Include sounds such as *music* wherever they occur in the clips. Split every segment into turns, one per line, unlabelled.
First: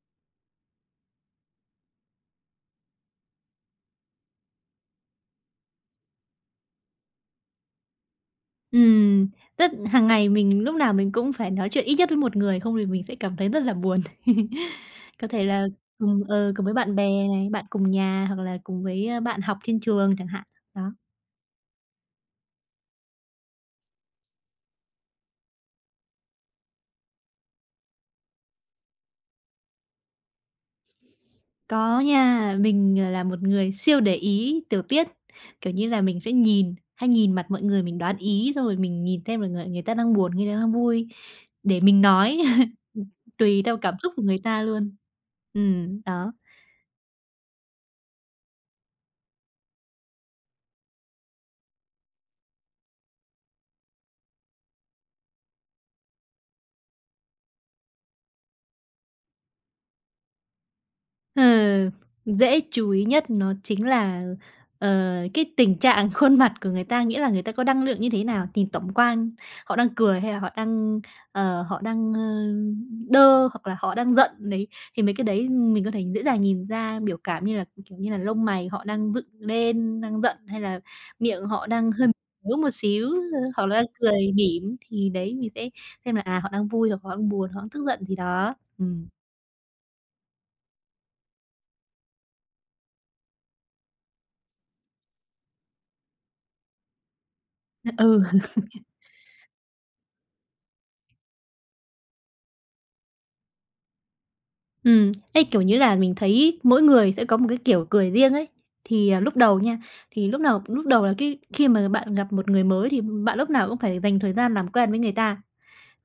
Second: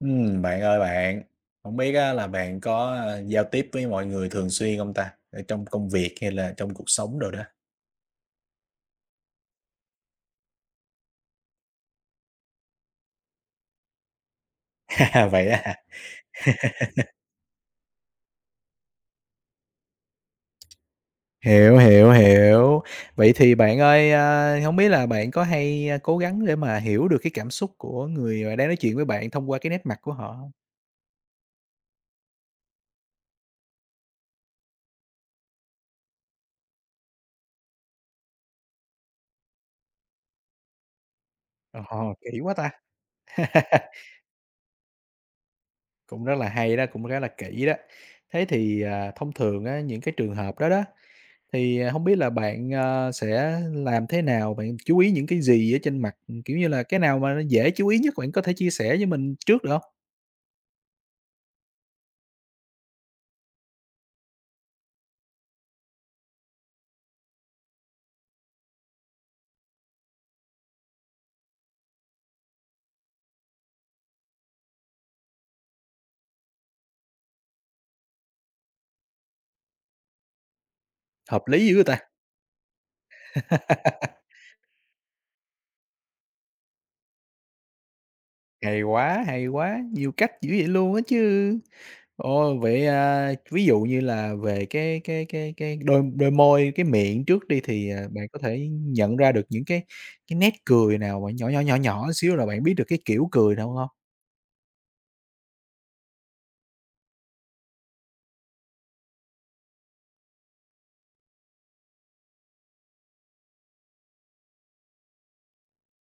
Bạn ơi bạn, không biết á là bạn có, giao tiếp với mọi người thường xuyên không ta? Ở trong công việc hay là trong cuộc sống rồi đó?
Ừm, Tức hàng ngày mình lúc nào mình cũng phải nói chuyện ít nhất với một người, không thì mình sẽ cảm thấy rất là buồn. *laughs* Có
*laughs*
thể
Vậy á
là
hả?
cùng với bạn bè này, bạn cùng nhà hoặc là cùng với, bạn học trên trường chẳng hạn. Đó.
Hiểu, hiểu, hiểu. Vậy thì bạn ơi, hông biết là bạn có hay, cố gắng để mà hiểu được cái cảm xúc của người mà đang nói chuyện với bạn thông qua cái nét mặt của họ không?
Có nha, mình, là một người siêu để ý tiểu tiết, kiểu như là, mình sẽ nhìn hay nhìn mặt mọi người, mình đoán ý rồi mình nhìn xem là người người ta đang buồn, người ta đang vui để mình
Ồ,
nói,
kỹ quá ta!
*laughs* tùy theo
*laughs*
cảm xúc của người ta luôn. Ừ,
Cũng
đó.
rất là hay đó, cũng rất là kỹ đó. Thế thì, thông thường á, những cái trường hợp đó đó, thì không biết là bạn, sẽ làm thế nào? Bạn chú ý những cái gì ở trên mặt? Kiểu như là, cái nào mà nó dễ chú ý nhất bạn có thể chia sẻ với mình trước được hông?
Ờ, Dễ chú ý nhất nó chính là, ờ, cái tình trạng *laughs* khuôn mặt của người ta, nghĩa là người ta có năng lượng như thế nào, nhìn tổng quan, họ đang cười hay là họ đang, ờ, họ đang, ơ, đơ hoặc là họ đang giận đấy. Thì mấy cái đấy mình có thể dễ dàng nhìn ra biểu cảm như là, kiểu như là, lông mày họ đang dựng lên, đang giận hay là
Hợp
miệng họ
lý dữ vậy
đang
ta!
hơi ngứa *laughs* một xíu, họ đang cười mỉm, thì đấy mình sẽ xem là, à, họ đang vui hoặc họ đang buồn, họ đang tức giận gì đó.
Hay quá, hay quá! Nhiều cách dữ vậy luôn á chứ! Ồ, vậy, ví dụ như là về cái đôi đôi môi, cái miệng trước đi thì,
Ừ.
bạn có thể nhận ra được những cái nét cười nào mà nhỏ, nhỏ, nhỏ, nhỏ xíu là bạn biết được cái kiểu cười nào không?
Ừ, ấy, kiểu như là, mình thấy mỗi người sẽ có một cái kiểu cười riêng ấy. Thì, lúc đầu nha, thì lúc nào lúc đầu là cái khi mà bạn gặp một người mới thì bạn lúc nào cũng phải dành thời gian làm quen với người ta.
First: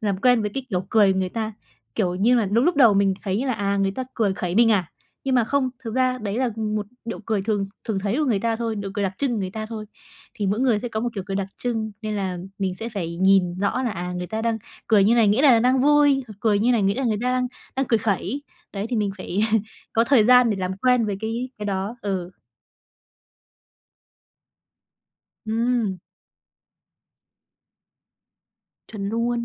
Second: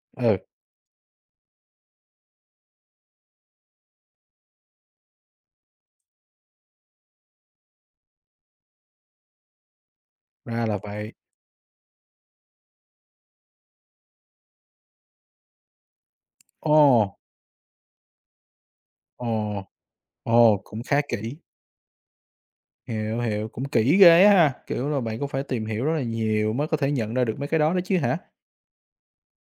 Làm
Ừ,
quen với cái kiểu cười người ta, kiểu như là, đúng lúc đầu mình thấy là, à, người ta cười khẩy mình à, nhưng mà không, thực ra đấy là một điệu cười thường thường thấy của người ta thôi, nụ cười đặc trưng của người ta thôi. Thì mỗi
ra là
người sẽ có một
vậy.
kiểu cười đặc trưng, nên là mình sẽ phải nhìn rõ là, à, người ta đang cười như này nghĩa là đang vui, cười như này nghĩa là
Ồ,
người ta đang đang cười khẩy. Đấy, thì mình
ồ,
phải *laughs* có thời gian để
ồ,
làm
cũng khá
quen với
kỹ.
cái đó. Ừ,
Hiểu, hiểu, cũng kỹ ghê á ha, kiểu là, bạn cũng phải tìm hiểu rất
ừm,
là nhiều mới có thể nhận ra được mấy cái đó đó chứ hả?
chuẩn luôn.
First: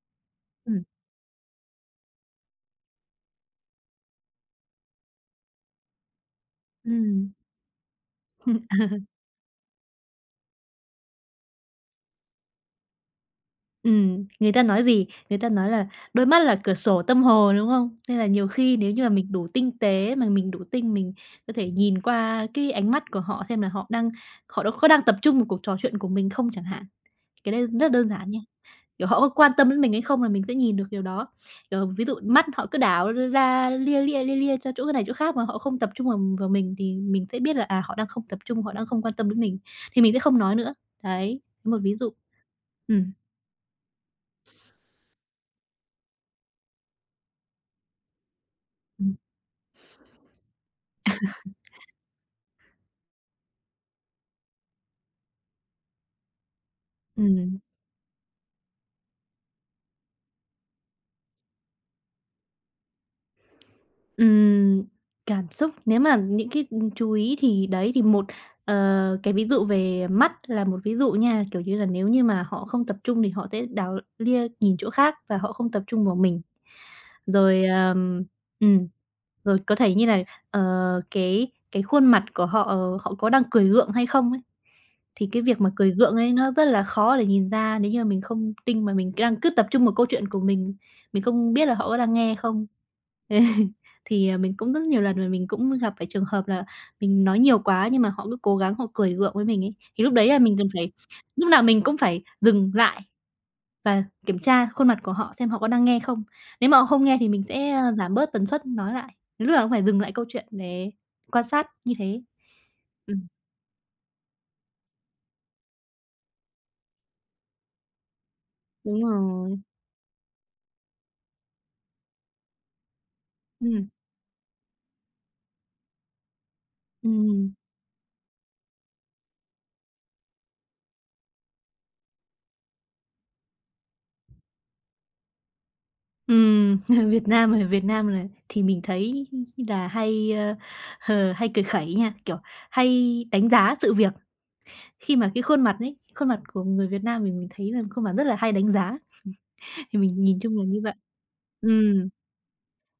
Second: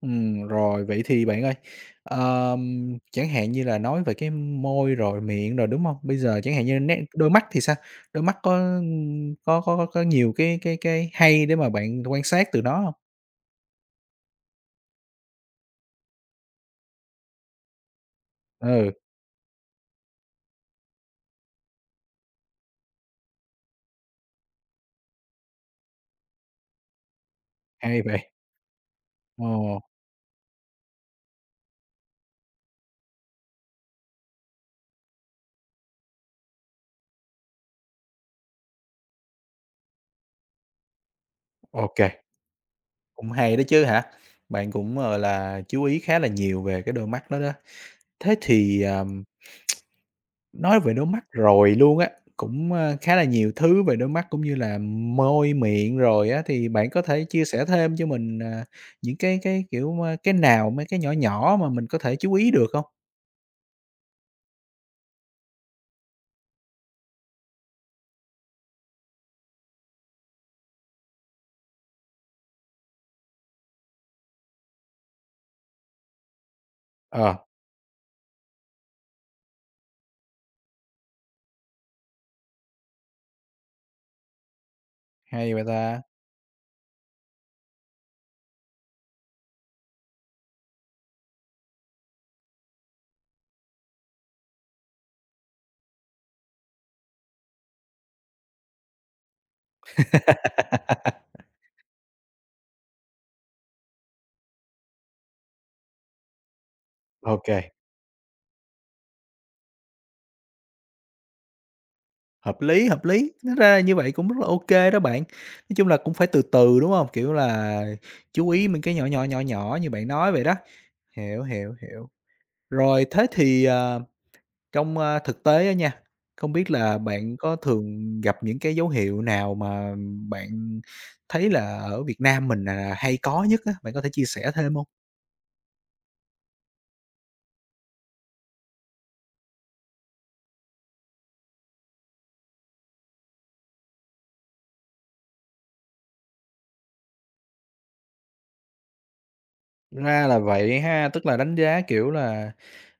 Ừm,
Rồi, vậy thì bạn ơi, chẳng hạn như là nói về cái môi rồi miệng rồi, đúng không? Bây giờ chẳng hạn như nét
ừm.
đôi mắt thì sao? Đôi mắt có, có nhiều cái hay để mà bạn quan sát từ nó không?
Người ta nói gì? Người ta nói là "Đôi mắt là cửa sổ tâm hồn", đúng không? Nên là nhiều khi nếu
Ừ,
như mà mình đủ tinh tế, mà mình đủ tinh, mình có thể nhìn qua cái ánh mắt của họ xem là họ đã có đang tập trung vào cuộc trò chuyện của mình không chẳng hạn. Cái đấy rất là
hay
đơn
vậy.
giản nha, kiểu, họ có quan tâm
Ồ,
đến mình hay không là mình sẽ nhìn được điều đó. Kiểu, ví dụ mắt họ cứ đảo ra lia lia, lia lia cho chỗ này chỗ khác mà họ không tập trung vào vào mình thì mình sẽ biết là, à, họ đang không tập trung, họ đang không quan tâm đến mình, thì mình sẽ không nói nữa. Đấy, một ví
ok,
dụ.
cũng hay đó chứ hả? Bạn cũng, gọi là, chú ý khá là nhiều về cái đôi mắt đó đó. Thế thì. À
Ừm.
Nói về đôi mắt rồi luôn á, cũng, khá là nhiều thứ về đôi mắt cũng như là môi miệng rồi á, thì bạn có thể chia
Ừm,
sẻ thêm cho mình, những cái, kiểu, cái nào mấy cái nhỏ nhỏ mà mình có thể chú ý được không?
ừm, Cảm xúc nếu mà những cái, chú ý thì đấy, thì một, cái ví dụ về mắt là một ví dụ nha, kiểu như là, nếu như mà họ không tập trung thì họ sẽ đảo lia nhìn chỗ khác và họ không tập trung vào mình.
Ờ,
Rồi, rồi có thể như là, ờ, cái khuôn mặt của họ, họ có đang cười gượng hay không ấy. Thì cái
hay
việc
vậy
mà cười
ta.
gượng ấy nó rất là khó để nhìn ra nếu như mình không tinh mà mình đang cứ tập trung vào câu chuyện của mình không biết là họ có đang nghe không. *laughs* Thì, à, mình cũng rất nhiều lần mà mình cũng gặp phải trường hợp là mình nói nhiều quá nhưng mà họ cứ cố gắng họ cười gượng với mình ấy, thì lúc đấy là mình cần phải
*laughs*
lúc nào mình cũng phải dừng lại. Và kiểm tra khuôn mặt của họ xem họ có đang nghe không. Nếu mà họ không nghe thì mình
OK,
sẽ, giảm bớt tần suất nói lại, đến lúc nào cũng phải dừng lại câu chuyện để quan sát như thế.
hợp
Ừm,
lý, tính ra là như vậy cũng rất là ok đó bạn. Nói chung là cũng phải từ từ, đúng không? Kiểu là, chú ý mình cái
đúng
nhỏ nhỏ, nhỏ
rồi.
nhỏ như bạn nói vậy đó. Hiểu, hiểu, hiểu. Rồi thế thì.
Ừm,
À Trong, thực tế á nha, không biết là bạn
ừm,
có thường gặp những cái dấu hiệu nào mà bạn thấy là ở Việt Nam mình là hay có nhất á, bạn có thể chia sẻ thêm hông?
ừm, *laughs* Việt Nam ở Việt Nam là thì mình thấy là hay cười khẩy nha, kiểu, hay đánh giá sự việc. Khi mà cái khuôn mặt ấy, khuôn mặt của người Việt Nam mình thấy là khuôn mặt rất là hay đánh giá, thì mình
Ra
nhìn
là
chung là như
vậy
vậy.
ha, tức là đánh giá,
Ừm,
kiểu là,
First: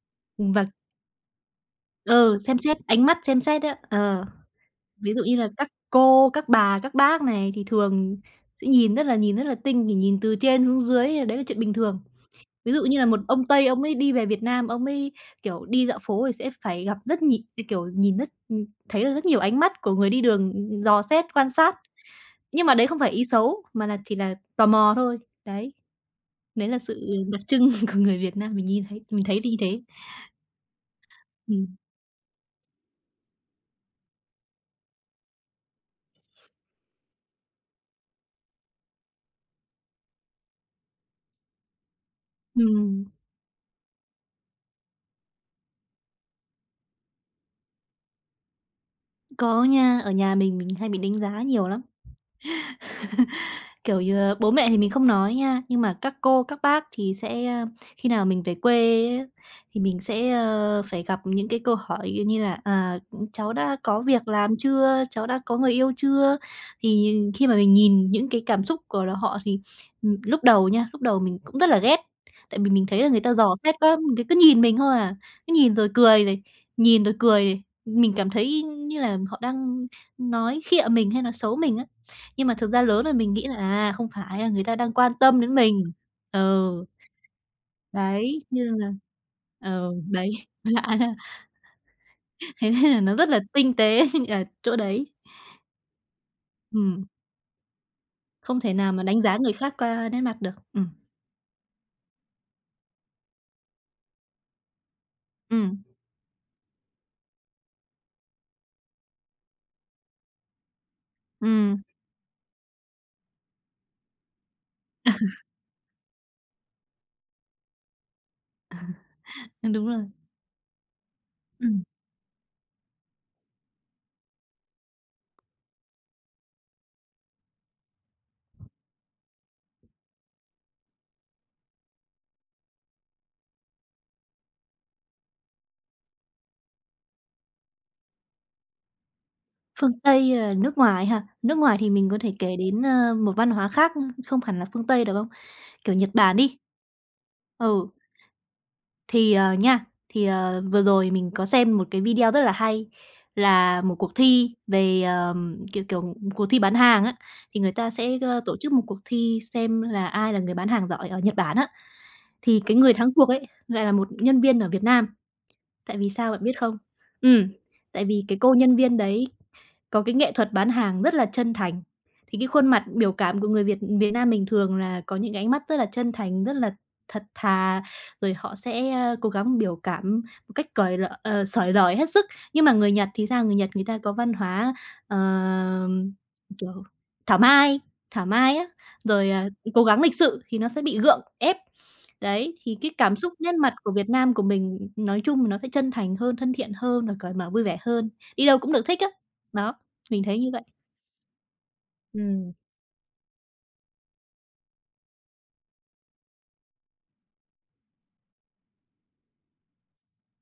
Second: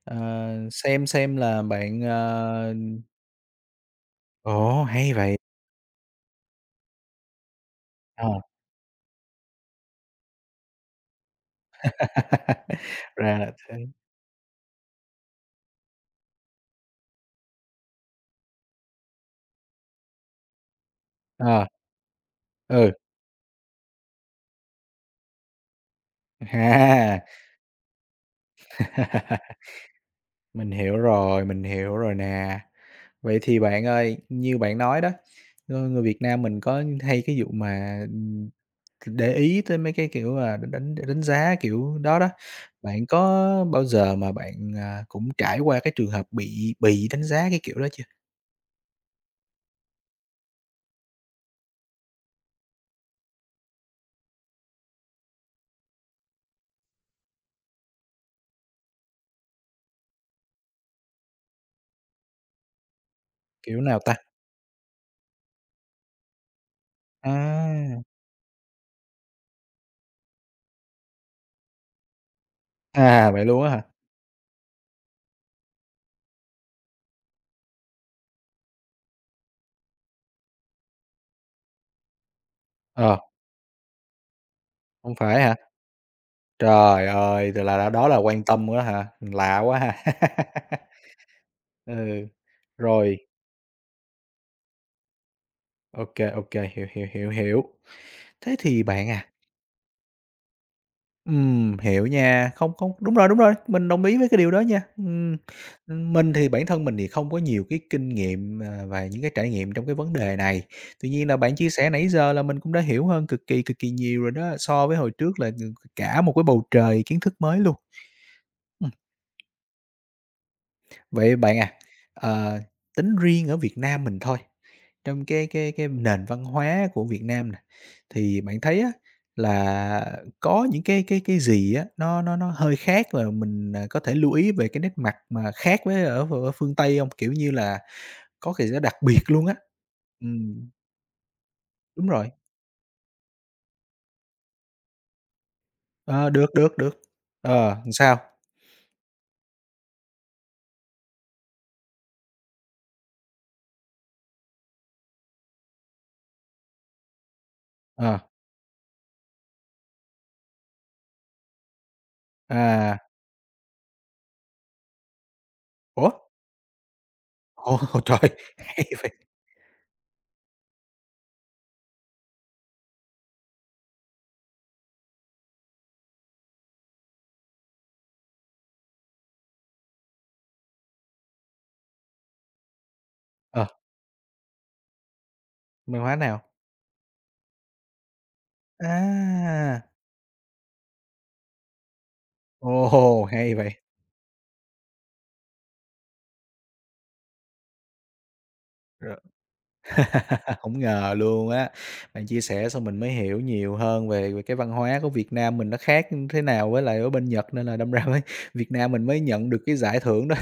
ờ,
và
xem là bạn.
ừ, xem
Ờ
xét, ánh mắt xem xét á, ờ.
ồ,
Ví
hay
dụ như
vậy!
là các cô, các bà, các bác này thì thường
Ờ,
sẽ nhìn rất là tinh, thì nhìn từ trên xuống dưới là đấy là chuyện bình thường. Ví dụ như là
*laughs*
một
ra
ông
là
Tây
thế.
ông ấy đi về Việt Nam, ông ấy, kiểu, đi dạo phố thì sẽ phải gặp rất nhì kiểu, nhìn rất thấy được rất nhiều ánh mắt của người đi đường, dò xét, quan
Ờ,
sát. Nhưng mà đấy
ừ,
không phải ý xấu, mà là chỉ là tò mò thôi. Đấy, đấy là sự
ha.
đặc trưng *laughs* của người Việt Nam mình nhìn thấy mình thấy là như
*laughs*
thế.
Mình
Ừm,
hiểu rồi nè. Vậy thì bạn ơi, như bạn nói đó, người người Việt Nam mình có hay cái vụ mà, để ý tới mấy cái, kiểu, là đánh đánh đánh giá kiểu đó đó.
ừm,
Bạn có bao giờ mà bạn, cũng trải qua cái trường hợp bị đánh giá cái kiểu đó chưa?
có nha, ở nhà mình hay bị đánh giá nhiều lắm. Kiểu như, ờ, bố mẹ thì mình không nói nha, nhưng mà các cô, các bác thì sẽ, khi nào mình về quê á, thì mình sẽ, phải gặp những cái câu hỏi như là, à, "Cháu đã
Kiểu nào
có
ta?
việc làm chưa? Cháu đã có người yêu chưa?" Thì khi mà mình
À,
nhìn những cái cảm xúc của họ thì, lúc đầu nha, lúc đầu mình cũng rất là ghét, tại vì mình thấy là người
à,
ta
vậy
dò
luôn á
xét
hả?
quá, người ta cứ nhìn mình thôi à, cứ nhìn rồi cười này, nhìn rồi cười này. Mình cảm thấy như là họ đang nói khịa mình hay nói xấu mình á. Nhưng mà thực ra lớn rồi
Ờ,
mình nghĩ là, à, không phải là người ta đang quan
hông
tâm
phải
đến
hả?
mình. Ừ,
Trời ơi, vậy là đó là
đấy,
quan
như
tâm nữa
là
hả? Lạ quá
ừ,
ha.
đấy, *laughs* lạ
*laughs*
ha.
Ừ,
Thế nên là nó
rồi,
rất là tinh tế *laughs* ở chỗ đấy.
OK, OK, hiểu,
Ừm,
hiểu, hiểu, hiểu. Thế
không thể
thì
nào mà
bạn
đánh
à,
giá người khác qua nét mặt được.
hiểu nha, không, không đúng rồi, đúng rồi, mình đồng ý với cái điều đó nha.
Ừm,
Mình thì bản thân mình thì không có nhiều cái kinh nghiệm, và những cái trải nghiệm trong cái vấn đề này. Tuy nhiên là bạn chia
Ừm.
sẻ nãy giờ là mình cũng đã hiểu hơn cực kỳ nhiều rồi đó, so với hồi trước là, ừ, cả một cái bầu trời kiến thức mới luôn.
Đúng rồi.
Vậy bạn à,
Ừm.
ờ, tính riêng ở Việt Nam mình thôi, trong cái nền văn hóa của Việt Nam nè, thì bạn thấy á là có những cái gì á nó hơi khác và mình, có thể lưu ý về cái nét mặt mà khác với ở phương Tây không? Kiểu như là, có cái gì đó đặc biệt luôn á.
Phương Tây là
Ừm,
nước ngoài ha? Nước ngoài thì
đúng
mình có
rồi,
thể kể đến, một văn hóa khác, không hẳn là phương Tây được không? Kiểu Nhật
ờ,
Bản
được,
đi.
được, được. Ờ,
Ừ.
làm sao?
Thì, nha, thì, vừa rồi mình có xem một cái video rất là hay là một cuộc thi về, kiểu, cuộc thi bán hàng á, thì người ta sẽ,
Ờ,
tổ chức một cuộc thi xem là ai là người bán hàng giỏi ở Nhật Bản á. Thì cái người
à,
thắng cuộc ấy lại là một nhân viên ở Việt Nam, tại vì
ủa?
sao bạn biết không? Ừm,
Ồ,
Tại
*laughs*
vì
trời,
cái cô nhân
hay
viên
vậy!
đấy có cái nghệ thuật bán hàng rất là chân thành, thì cái khuôn mặt biểu cảm của người Việt Việt Nam mình thường là có những cái ánh mắt rất là chân thành, rất là thật thà, rồi họ sẽ, cố gắng biểu cảm một cách xởi lởi hết sức. Nhưng mà người Nhật thì sao? Người
Ờ,
Nhật người ta có văn hóa, ờ,
văn hóa nào?
kiểu, thảo mai, thảo mai á, rồi, cố
À,
gắng lịch sự thì nó sẽ bị gượng ép. Đấy, thì cái cảm
ồ,
xúc nét
hay vậy!
mặt của Việt Nam của mình nói chung là nó sẽ chân thành hơn, thân thiện hơn và cởi mở vui vẻ hơn, đi đâu cũng được thích á.
Rồi.
Đó. Mình thấy như
*laughs*
vậy.
Hổng ngờ luôn á. Bạn chia
Ừm.
sẻ xong mình mới hiểu nhiều hơn về về cái văn hóa của Việt Nam mình nó khác như thế nào với lại ở bên Nhật, nên là đâm ra mới Việt Nam mình mới nhận được cái giải thưởng đó.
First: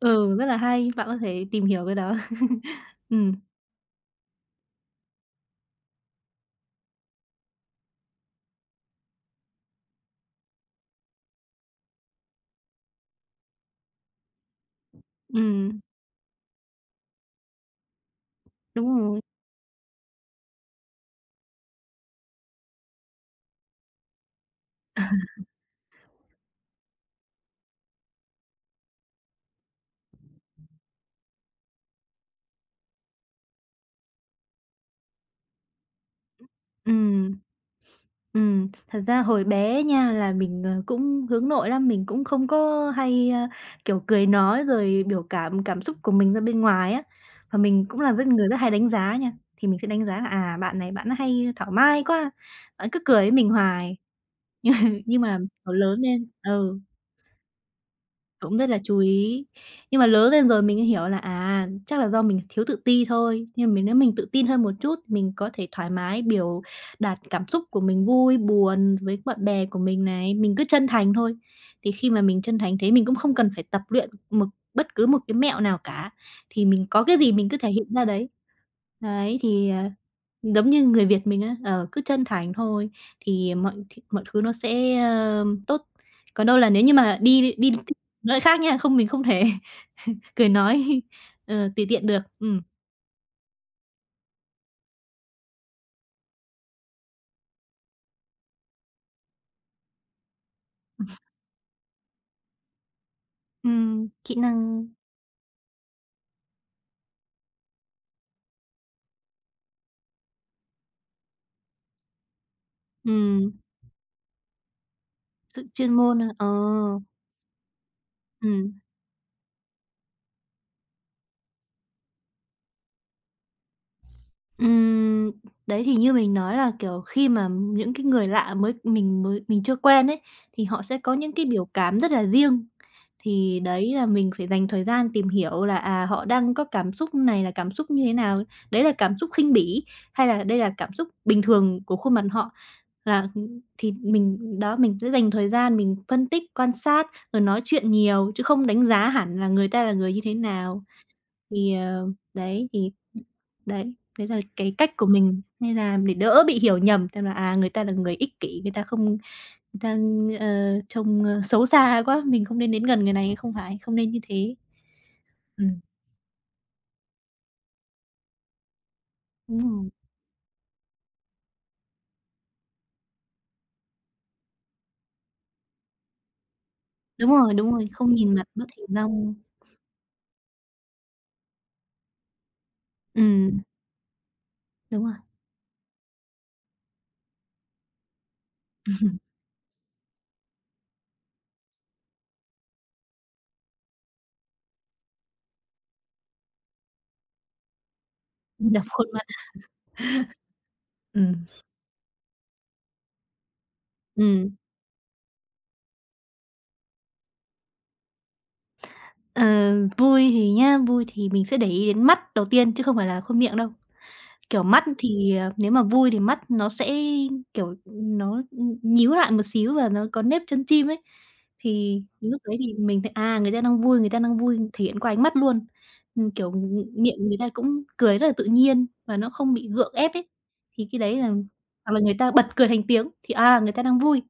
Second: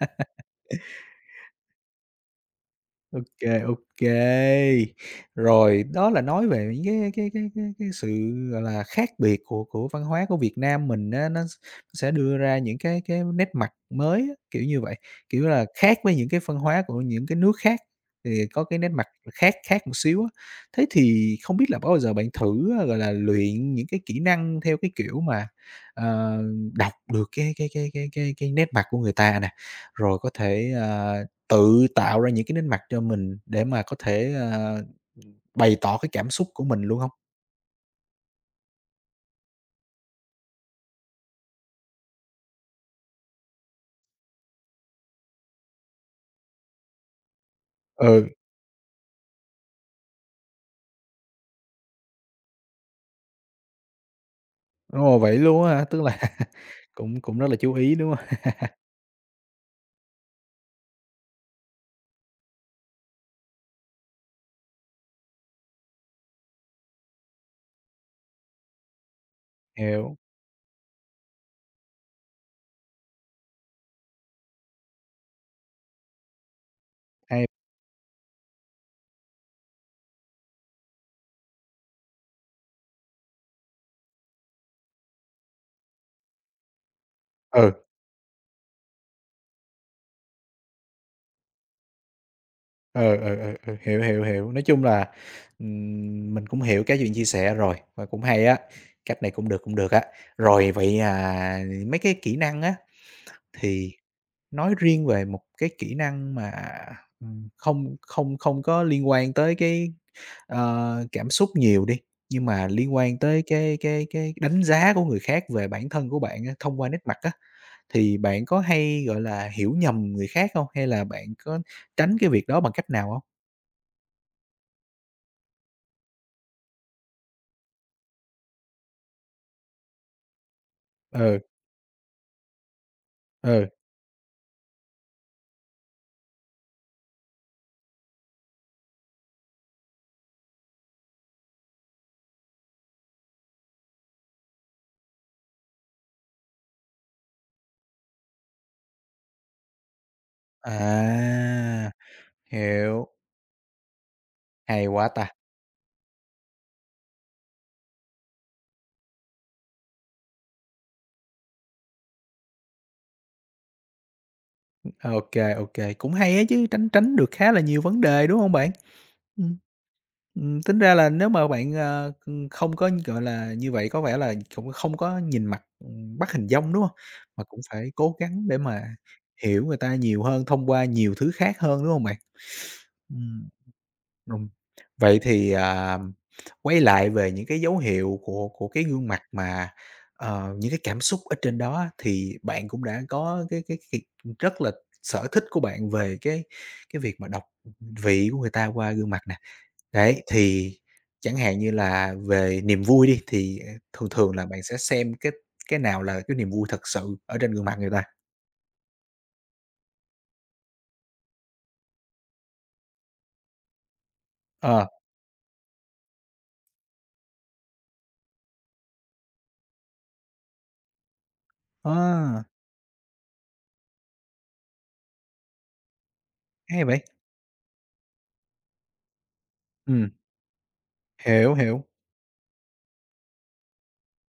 Ừ, rất là hay, bạn có thể tìm hiểu cái đó. *laughs*
Ô
Ừm,
kê, ô kê. Rồi, đó là nói về những cái sự, gọi là, khác biệt của văn hóa của Việt Nam mình á, nó s sẽ đưa ra những cái nét mặt mới á, kiểu như vậy, kiểu là,
ừm,
khác với những cái văn hóa của những cái nước khác thì có cái nét
đúng
mặt
rồi.
khác khác một xíu á. Thế thì không biết là có bao giờ bạn thử, gọi là, luyện những cái kỹ năng theo cái kiểu mà, ờ, đọc được cái nét mặt của người ta nè, rồi có thể, tự tạo ra những cái nét mặt cho mình để mà có thể, bày tỏ cái cảm xúc của mình luôn hông?
Ừm. Thật ra hồi bé nha là mình, cũng hướng nội lắm, mình cũng không có hay, kiểu, cười nói rồi biểu cảm cảm xúc của mình ra bên ngoài á. Và mình cũng là
Ừ,
người rất hay đánh giá nha, thì mình sẽ đánh giá là, à, bạn này bạn hay thảo mai quá, bạn cứ cười với mình hoài.
đúng rồi,
Nhưng mà
vậy luôn
kiểu
á hả?
lớn
Tức là
lên ừ.
*laughs* cũng cũng rất là chú ý, đúng hông?
Cũng rất là chú ý. Nhưng mà lớn lên rồi mình mới hiểu là, à, chắc là do mình thiếu tự ti thôi, nhưng mà mình nếu mình tự tin hơn một chút, mình có thể thoải mái biểu đạt cảm xúc của mình vui, buồn với bạn bè của mình
Hiểu,
này, mình cứ chân thành thôi. Thì khi mà mình chân thành thế mình cũng không cần phải tập luyện bất cứ một cái mẹo nào cả, thì mình có cái gì
hay
mình cứ thể hiện ra đấy. Đấy, thì, giống như người Việt mình á, cứ chân thành thôi thì mọi mọi thứ nó sẽ, tốt. Còn đâu là nếu như mà đi đi
ừ,
nói khác nha, không mình không thể *laughs* cười nói, *laughs* tùy tiện được. Ừm.
ừ, ừ, ừ, ừ, hiểu, hiểu, hiểu. Nói chung là, mình cũng hiểu cái chuyện chia sẻ rồi và cũng hay á, cách này cũng được á. Rồi vậy, mấy cái kỹ năng á, thì
Kỹ
nói
năng,
riêng về một cái kỹ năng mà, không không không có liên quan tới cái. Ờ, cảm xúc nhiều đi, nhưng mà liên quan tới
ừm.
cái đánh giá của người khác
Sự
về bản
chuyên
thân của
môn à?
bạn
Ờ,
á, thông qua nét mặt á, thì bạn có
ừ.
hay, gọi là, hiểu nhầm người khác không? Hay là bạn có tránh cái việc đó bằng cách nào không?
Ừm, đấy, thì như mình nói là, kiểu, khi mà những cái người lạ mới mình chưa quen ấy, thì họ sẽ có những
Ừ,
cái biểu cảm rất là riêng. Thì
ừ,
đấy là mình phải dành thời gian tìm hiểu là, à, họ đang có cảm xúc này là cảm xúc như thế nào, đấy là cảm xúc khinh bỉ, hay là đây là cảm xúc bình thường của khuôn mặt họ. Là, thì mình đó, mình sẽ dành thời gian mình phân tích, quan sát, rồi nói chuyện nhiều, chứ không đánh giá hẳn là người ta là người như thế nào. Thì,
à,
đấy, thì
hiểu,
đấy, đấy là cái
hay
cách của
quá ta!
mình nên là để đỡ bị hiểu nhầm xem là, à, người ta là người ích kỷ, người ta không người ta, trông, xấu xa quá, mình không nên đến gần người này, không phải, không nên như thế.
Ờ, OK, OK,
Ừm,
cũng hay á chứ, tránh tránh được khá là nhiều vấn đề, đúng không bạn? Ừm.
đúng rồi,
Tính ra là nếu mà bạn, không có, gọi là, như vậy có vẻ là cũng không có nhìn mặt, bắt hình dong, đúng không?
đúng
Mà
rồi,
cũng
đúng rồi,
phải
không
cố
nhìn mặt
gắng để
mất hình
mà
dong.
hiểu người ta nhiều hơn thông qua nhiều thứ khác hơn, đúng không bạn? Ừm.
Ừm,
Ừm.
đúng rồi,
Vậy thì, quay lại về những cái dấu hiệu của cái gương mặt mà, những cái cảm xúc ở trên đó á, thì bạn cũng đã có cái việc rất là sở thích của bạn về cái việc mà đọc vị của người ta
đập
qua
khuôn
gương mặt
mặt.
nè. Đấy, thì chẳng
Ừm,
hạn như là về niềm vui đi, thì, thường thường là
ừm.
bạn sẽ xem cái nào là cái niềm vui thật sự ở trên gương mặt người ta?
Ờ, vui thì nhá, vui thì mình sẽ để ý đến mắt đầu tiên chứ không phải là khuôn miệng đâu. Kiểu, mắt
Ờ,
thì, nếu mà vui thì mắt nó sẽ, kiểu, nó, nhíu lại một xíu và nó có nếp chân chim ấy, thì lúc
a,
đấy thì mình thấy, à, người ta đang vui, người ta đang vui thể hiện qua ánh mắt luôn. Kiểu,
hay vậy!
miệng người ta cũng cười rất là tự nhiên và nó không bị gượng ép
Ừm,
ấy, thì cái đấy là
hiểu, hiểu.
hoặc là người ta bật cười thành tiếng thì, à, người ta đang vui.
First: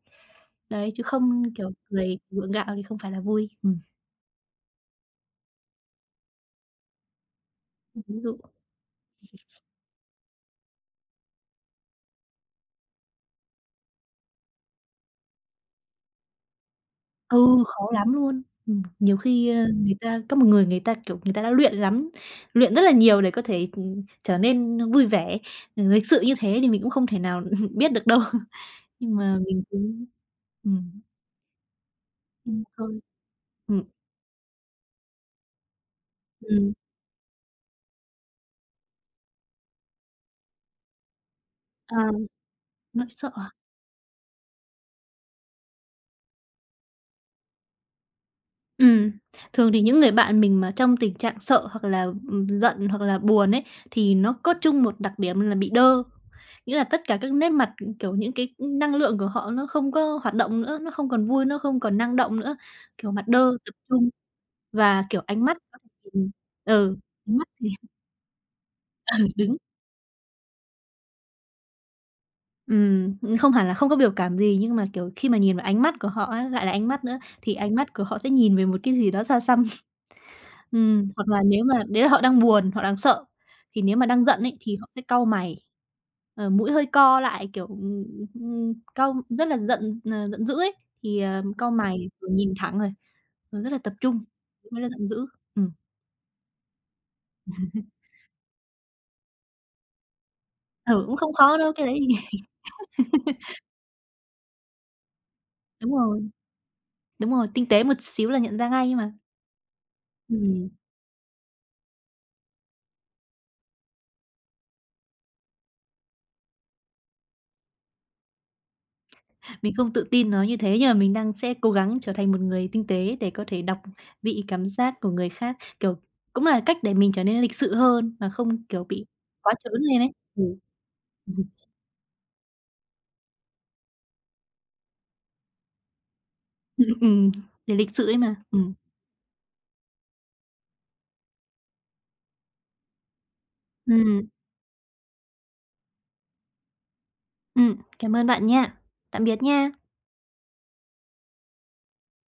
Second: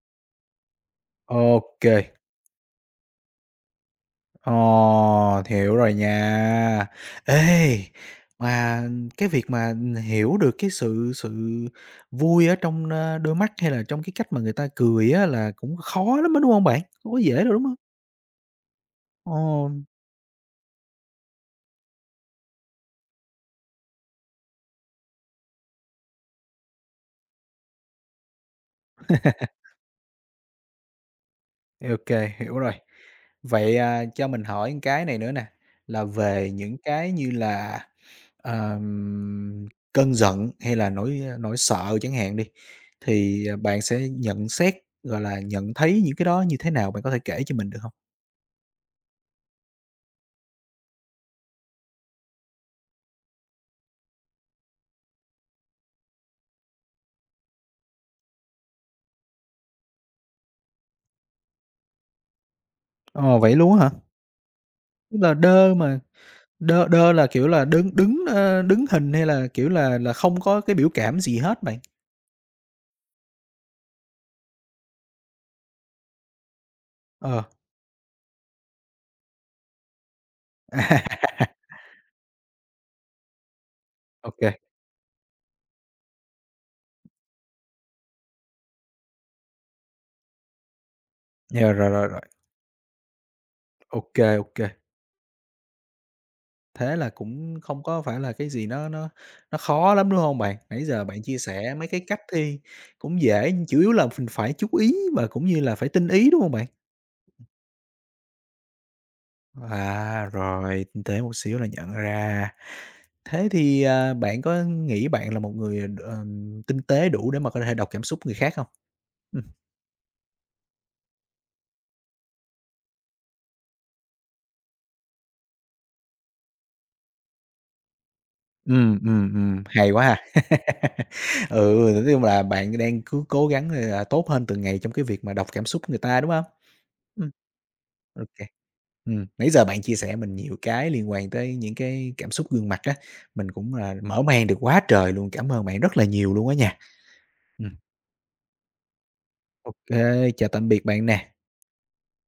Đấy, chứ không, kiểu,
Ok.
cười gượng gạo thì không phải là vui.
Ồ, hiểu rồi nha. Ê,
Ví dụ.
mà cái việc mà hiểu được cái sự sự vui ở trong, đôi mắt hay là trong cái cách mà người ta cười á là cũng khó lắm á, đúng không bạn? Hông có dễ đâu,
Ừ,
đúng không?
khó lắm luôn. Nhiều
Ồ.
khi, người ta có một người người ta, kiểu, người ta đã luyện lắm, luyện rất là nhiều để có thể, trở nên vui vẻ, lịch sự như thế thì mình cũng không thể nào *laughs* biết được đâu. *laughs* Nhưng mà mình cũng ừm,
OK, hiểu rồi.
thôi.
Vậy,
Ừm.
cho mình hỏi một cái này nữa nè, là về
Ừm,
những cái như là, ờm, cơn giận hay là nỗi
ờ.
sợ chẳng hạn đi,
Nỗi sợ
thì,
à?
bạn sẽ nhận xét, gọi là, nhận thấy những cái đó như thế nào? Bạn có thể kể cho mình được không?
Ừm, thường thì những người bạn mình mà trong tình trạng sợ hoặc là, giận hoặc là buồn ấy, thì nó có chung một đặc điểm là bị đơ. Nghĩa là tất cả các nét mặt, kiểu, những cái năng lượng của họ nó không có hoạt động nữa, nó không còn vui, nó không còn năng động nữa, kiểu, mặt
Ồ,
đơ,
vậy
tập
luôn á hả?
trung và,
Tức
kiểu,
là
ánh mắt
đơ
có
mà
thể nhìn
đơ
ừ,
đơ là,
ánh mắt
kiểu là,
thì
đứng đứng, ơ, đứng hình hay
*laughs*
là,
đứng.
kiểu là không có cái biểu cảm gì hết bạn?
Không hẳn là không có biểu cảm gì nhưng mà, kiểu, khi mà nhìn vào ánh mắt của họ á, lại là ánh mắt nữa,
Ờ.
thì ánh mắt của họ sẽ nhìn về một cái gì đó xa xăm. Hoặc là nếu
*laughs*
mà đấy là họ đang buồn, họ đang sợ, thì nếu mà đang giận
OK,
ấy
ô,
thì họ sẽ cau mày, mũi hơi co lại, kiểu, cau rất là giận, giận dữ ấy, thì, cau
yeah, rồi,
mày
rồi, rồi.
rồi nhìn thẳng rồi, rồi rất là tập
OK,
trung,
OK.
mới là giận dữ. Ừm,
Thế là cũng không có phải là cái gì nó khó lắm, đúng hông bạn? Nãy
ừ,
giờ
cũng
bạn
không
chia
khó đâu,
sẻ
cái
mấy
đấy
cái cách
thì *laughs*
thi cũng dễ, nhưng chủ yếu là mình phải chú ý và cũng như là phải
đúng
tinh
rồi,
ý, đúng hông bạn?
đúng rồi, tinh tế một xíu là nhận ra ngay mà.
À,
Ừm.
rồi, tinh tế một xíu là nhận ra. Thế thì, bạn có nghĩ bạn là một người, tinh tế đủ để mà có thể đọc cảm xúc người khác hông? Ừm.
Mình không tự tin nó như thế, nhưng mà mình đang sẽ cố gắng trở thành một người tinh tế để có thể đọc vị cảm giác của người khác, kiểu, cũng là cách để mình trở nên lịch sự hơn mà không, kiểu, bị quá trớn
Hay
lên
quá
ấy.
ha.
Ừ.
*laughs*
*laughs*
Ừ, nói chung là bạn đang cứ cố gắng, tốt hơn từng ngày trong cái việc mà đọc cảm xúc người ta, đúng hông?
Ừm, ừm, để lịch sự ấy
Ô
mà.
kê.
Ừm.
Nãy giờ bạn chia sẻ mình nhiều cái liên quan tới những cái cảm xúc gương mặt á, mình cũng là mở
Ừm,
mang được quá trời luôn. Cảm ơn bạn rất là nhiều luôn á nha. Ừm,
cảm ơn bạn nha. Tạm biệt nha.
ô kê, chào tạm biệt bạn nè.